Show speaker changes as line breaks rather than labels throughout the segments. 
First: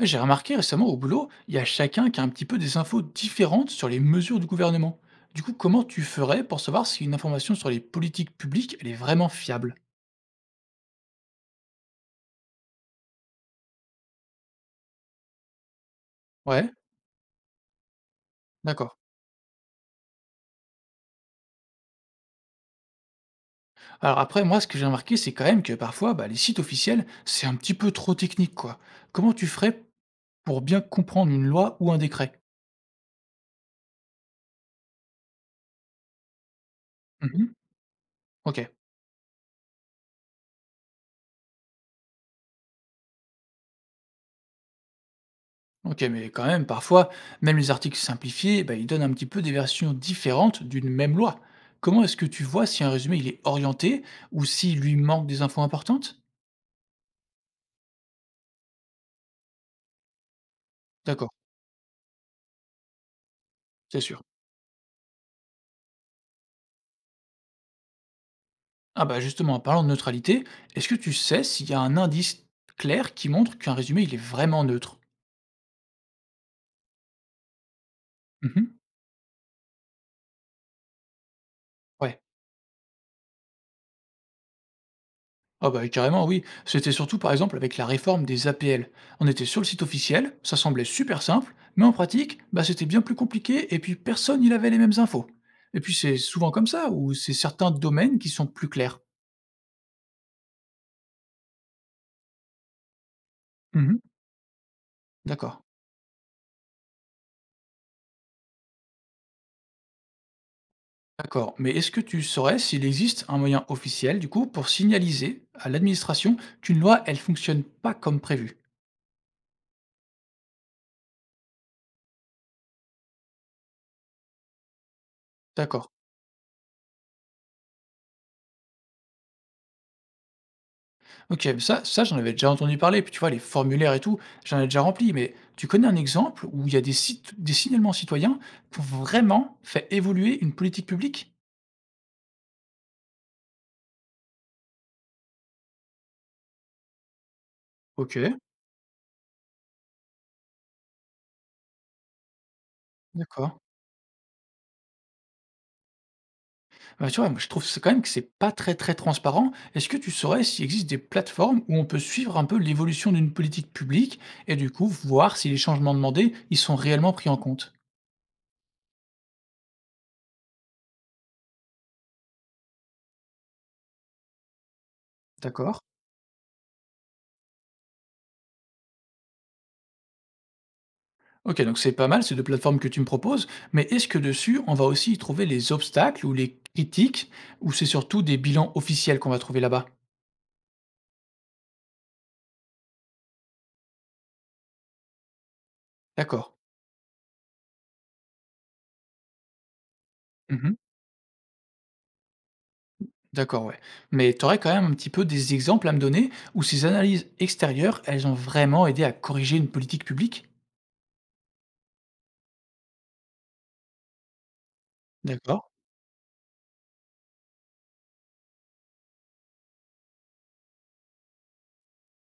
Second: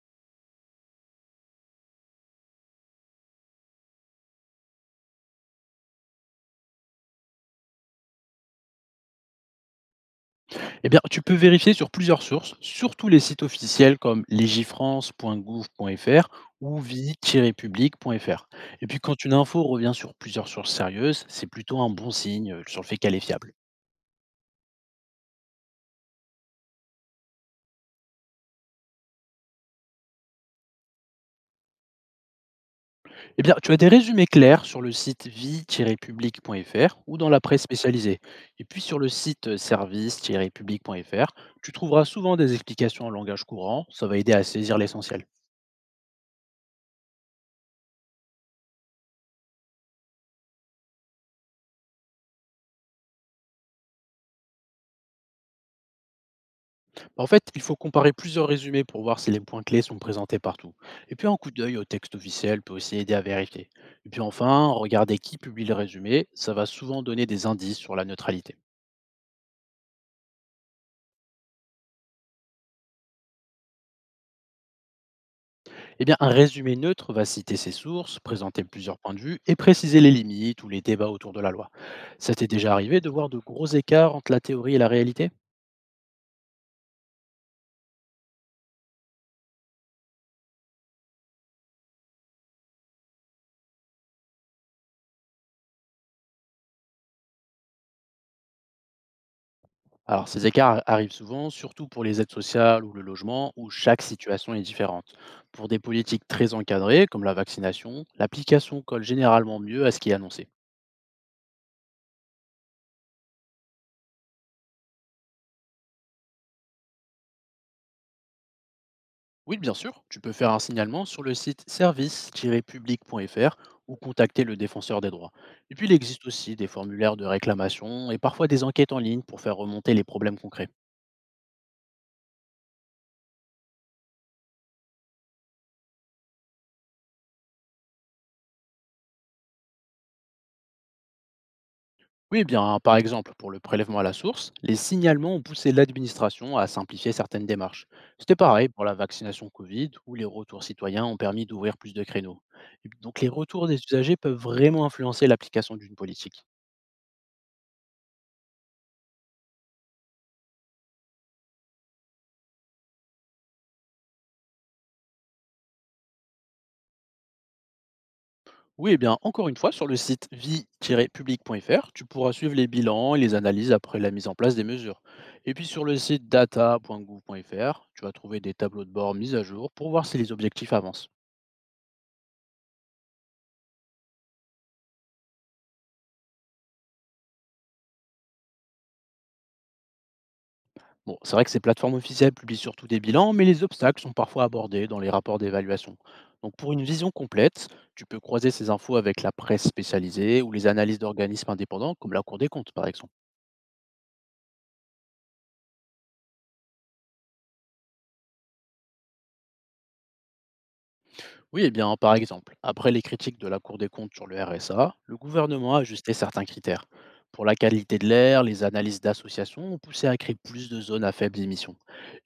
Ouais, j'ai remarqué récemment au boulot, il y a chacun qui a un petit peu des infos différentes sur les mesures du gouvernement. Du coup, comment tu ferais pour savoir si une information sur les politiques publiques, elle est vraiment fiable?
Eh bien, tu peux vérifier sur plusieurs sources, surtout les sites officiels comme légifrance.gouv.fr
Ouais,
ou vie-public.fr. Et
d'accord.
puis, quand une info revient sur plusieurs sources sérieuses, c'est plutôt un bon signe sur le fait qu'elle est fiable.
Alors après, moi, ce que j'ai remarqué, c'est quand même que parfois, bah, les sites officiels, c'est un petit peu trop technique, quoi. Comment tu ferais pour bien comprendre une loi ou un décret?
Eh bien, tu as des résumés clairs sur le site vie-public.fr ou dans la
Mhm.
presse spécialisée. Et
Ok.
puis, sur le site service-public.fr, tu trouveras souvent des explications en langage courant. Ça va aider à saisir l'essentiel.
OK, mais quand même, parfois, même les articles simplifiés, bah, ils donnent un petit peu des versions différentes d'une même loi. Comment est-ce que tu vois si un résumé il est orienté ou s'il lui manque des infos importantes?
En fait, il faut comparer plusieurs résumés pour voir si les points clés sont présentés partout. Et puis
D'accord,
un coup d'œil au texte officiel peut aussi aider à vérifier.
c'est
Et puis
sûr.
enfin, regarder qui publie le résumé, ça va souvent donner des indices sur la neutralité.
Ah bah justement, en parlant de neutralité, est-ce que tu sais s'il y a un indice clair qui montre qu'un résumé il est vraiment neutre?
Eh bien, un résumé neutre va citer ses sources, présenter
Mhm,
plusieurs points de vue et préciser les limites ou les débats autour de la loi.
ouais.
Ça t'est déjà arrivé de voir de gros écarts entre la théorie et la réalité?
Ah bah, carrément oui. C'était surtout par exemple avec la réforme des APL. On était sur le site officiel, ça semblait super simple, mais en pratique, bah, c'était bien plus compliqué et puis personne n'y avait les mêmes infos. Et puis c'est souvent comme ça, ou c'est certains domaines qui sont plus clairs.
Alors, ces écarts arrivent souvent, surtout pour les aides sociales ou le logement, où
Mhm.
chaque situation est différente.
D'accord.
Pour des politiques très encadrées, comme la vaccination, l'application colle généralement mieux à ce qui est annoncé.
D'accord. Mais est-ce que tu saurais s'il existe un moyen officiel, du coup, pour signaliser à l'administration qu'une loi, elle fonctionne pas comme prévu?
Oui, bien sûr, tu peux faire un signalement sur le site service-public.fr ou contacter le défenseur des droits. Et puis,
D'accord.
il existe aussi des formulaires de réclamation et parfois des enquêtes en ligne pour faire remonter les problèmes concrets.
OK, mais ça j'en avais déjà entendu parler, puis tu vois les formulaires et tout, j'en ai déjà rempli, mais tu connais un exemple où il y a des sites des signalements citoyens qui ont vraiment fait évoluer une politique publique?
Oui, eh bien, par exemple, pour le prélèvement à la source, les signalements ont poussé l'administration à simplifier certaines démarches. C'était
OK,
pareil pour la vaccination Covid, où les retours citoyens ont permis d'ouvrir plus de créneaux. Et puis, donc, les
d'accord.
retours des usagers peuvent vraiment influencer l'application d'une politique.
Bah, tu vois, moi je trouve c'est quand même que c'est pas très, très transparent. Est-ce que tu saurais s'il existe des plateformes où on peut suivre un peu l'évolution d'une politique publique et du coup voir si les changements demandés, ils sont réellement pris en compte?
Oui, eh bien, encore une fois, sur le site vie-public.fr, tu pourras suivre les bilans et les analyses après la mise en place des mesures. Et puis
D'accord.
sur le site data.gouv.fr, tu vas trouver des tableaux de bord mis à jour pour voir si les objectifs avancent.
Ok, donc c'est pas mal ces deux plateformes que tu me proposes, mais est-ce que dessus, on va aussi y trouver les obstacles ou les critiques, ou c'est surtout des bilans officiels qu'on va trouver là-bas?
Bon, c'est vrai que ces plateformes officielles publient surtout des bilans, mais les obstacles sont parfois abordés dans les rapports d'évaluation.
D'accord.
Donc pour une vision complète, tu peux croiser ces infos avec la presse spécialisée ou les
Mhm.
analyses d'organismes indépendants comme la Cour des comptes par exemple.
D'accord, ouais. Mais tu aurais quand même un petit peu des exemples à me donner où ces analyses extérieures, elles ont vraiment aidé à corriger une politique publique?
Oui, eh bien par exemple, après les critiques de la Cour des comptes sur le RSA, le
D'accord.
gouvernement a ajusté certains critères. Pour la qualité de l'air, les analyses d'associations ont poussé à créer plus de zones à faibles émissions.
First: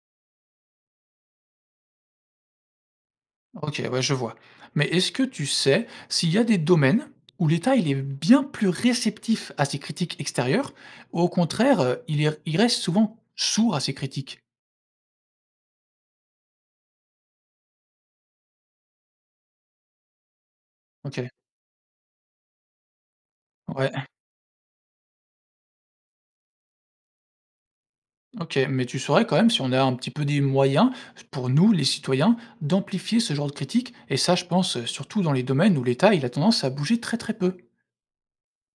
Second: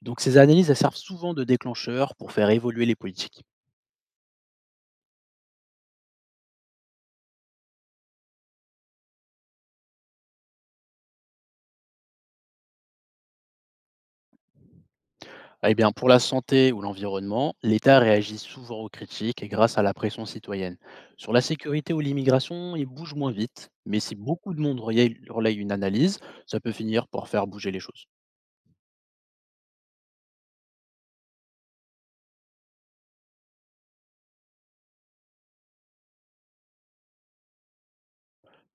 Donc ces analyses, elles servent souvent de déclencheur pour faire évoluer les politiques.
Ok, ouais, je vois. Mais est-ce que tu sais s'il y a des domaines où l'État, il est bien plus réceptif à ces critiques extérieures, ou au contraire, il reste souvent sourd à ces critiques?
Eh bien, pour la santé ou l'environnement, l'État réagit souvent aux critiques et grâce à la pression citoyenne.
Ok.
Sur la sécurité ou l'immigration, il bouge moins vite, mais
Ouais.
si beaucoup de monde relaye une analyse, ça peut finir par faire bouger les choses.
OK, mais tu saurais quand même si on a un petit peu des moyens, pour nous, les citoyens, d'amplifier ce genre de critique. Et ça, je pense, surtout dans les domaines où l'État, il a tendance à bouger très, très peu.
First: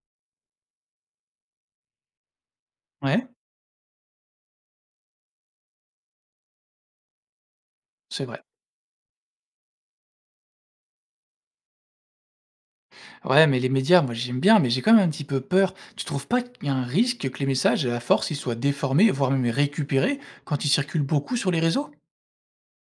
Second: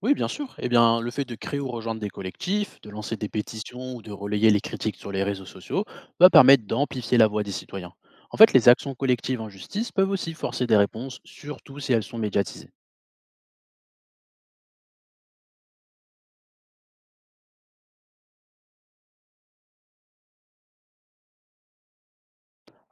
Oui, bien sûr. Eh bien, le fait de créer ou rejoindre des collectifs, de lancer
Ouais,
des pétitions ou de relayer les critiques sur les réseaux sociaux va permettre d'amplifier la voix des citoyens.
c'est
En
vrai.
fait, les actions collectives en justice peuvent aussi forcer des réponses, surtout si elles sont médiatisées.
Ouais, mais les médias, moi, j'aime bien, mais j'ai quand même un petit peu peur. Tu trouves pas qu'il y a un risque que les messages, à la force, ils soient déformés, voire même récupérés quand ils circulent beaucoup sur les réseaux?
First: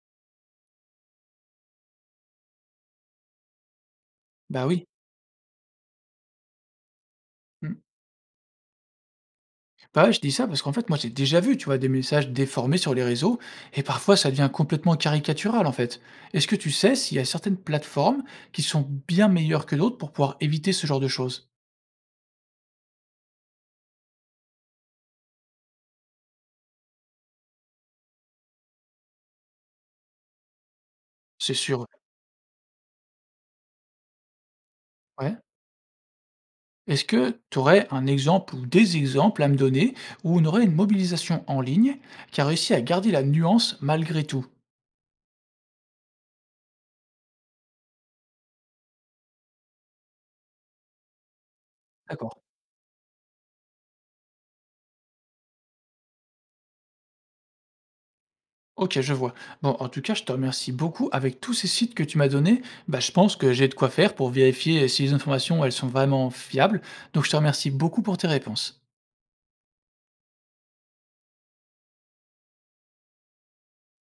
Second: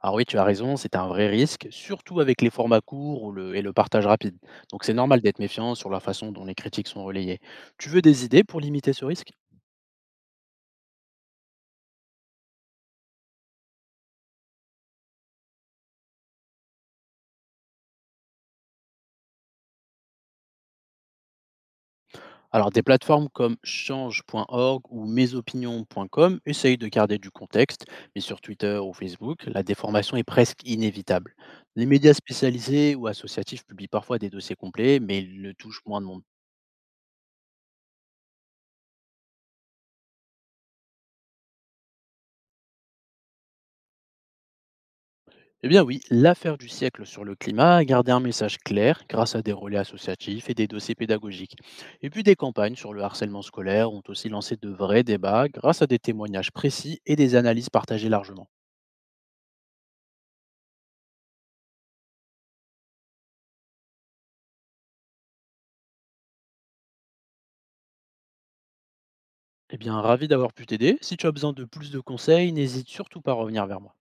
Alors oui, tu as raison, c'est un vrai risque, surtout avec les formats courts ou et le partage rapide.
Bah
Donc
oui.
c'est normal d'être méfiant sur la façon dont les critiques sont relayées.
Mmh.
Tu veux des idées pour limiter ce risque?
Bah ouais, je dis ça parce qu'en fait, moi, j'ai déjà vu, tu vois, des messages déformés sur les réseaux et parfois ça devient complètement caricatural en fait. Est-ce que tu sais s'il y a certaines plateformes qui sont bien meilleures que d'autres pour pouvoir éviter ce genre de choses?
Alors des plateformes comme change.org ou mesopinions.com essayent de garder du contexte, mais sur Twitter ou Facebook, la déformation est presque inévitable.
C'est
Les
sûr,
médias spécialisés ou associatifs publient parfois des dossiers complets, mais
ouais.
ils le touchent moins de monde.
Est-ce que tu aurais un exemple ou des exemples à me donner où on aurait une mobilisation en ligne qui a réussi à garder la nuance malgré tout?
Eh bien oui, l'affaire du siècle sur le climat a gardé un message clair grâce à des relais associatifs et des dossiers pédagogiques. Et puis des
D'accord.
campagnes sur le harcèlement scolaire ont aussi lancé de vrais débats grâce à des témoignages précis et des analyses partagées largement.
OK, je vois. Bon, en tout cas, je te remercie beaucoup. Avec tous ces sites que tu m'as donnés, bah, je pense que j'ai de quoi faire pour vérifier si les informations, elles sont vraiment fiables. Donc, je te remercie beaucoup pour tes réponses.
Eh bien, ravi d'avoir pu t'aider. Si tu as besoin de plus de conseils, n'hésite surtout pas à revenir vers moi.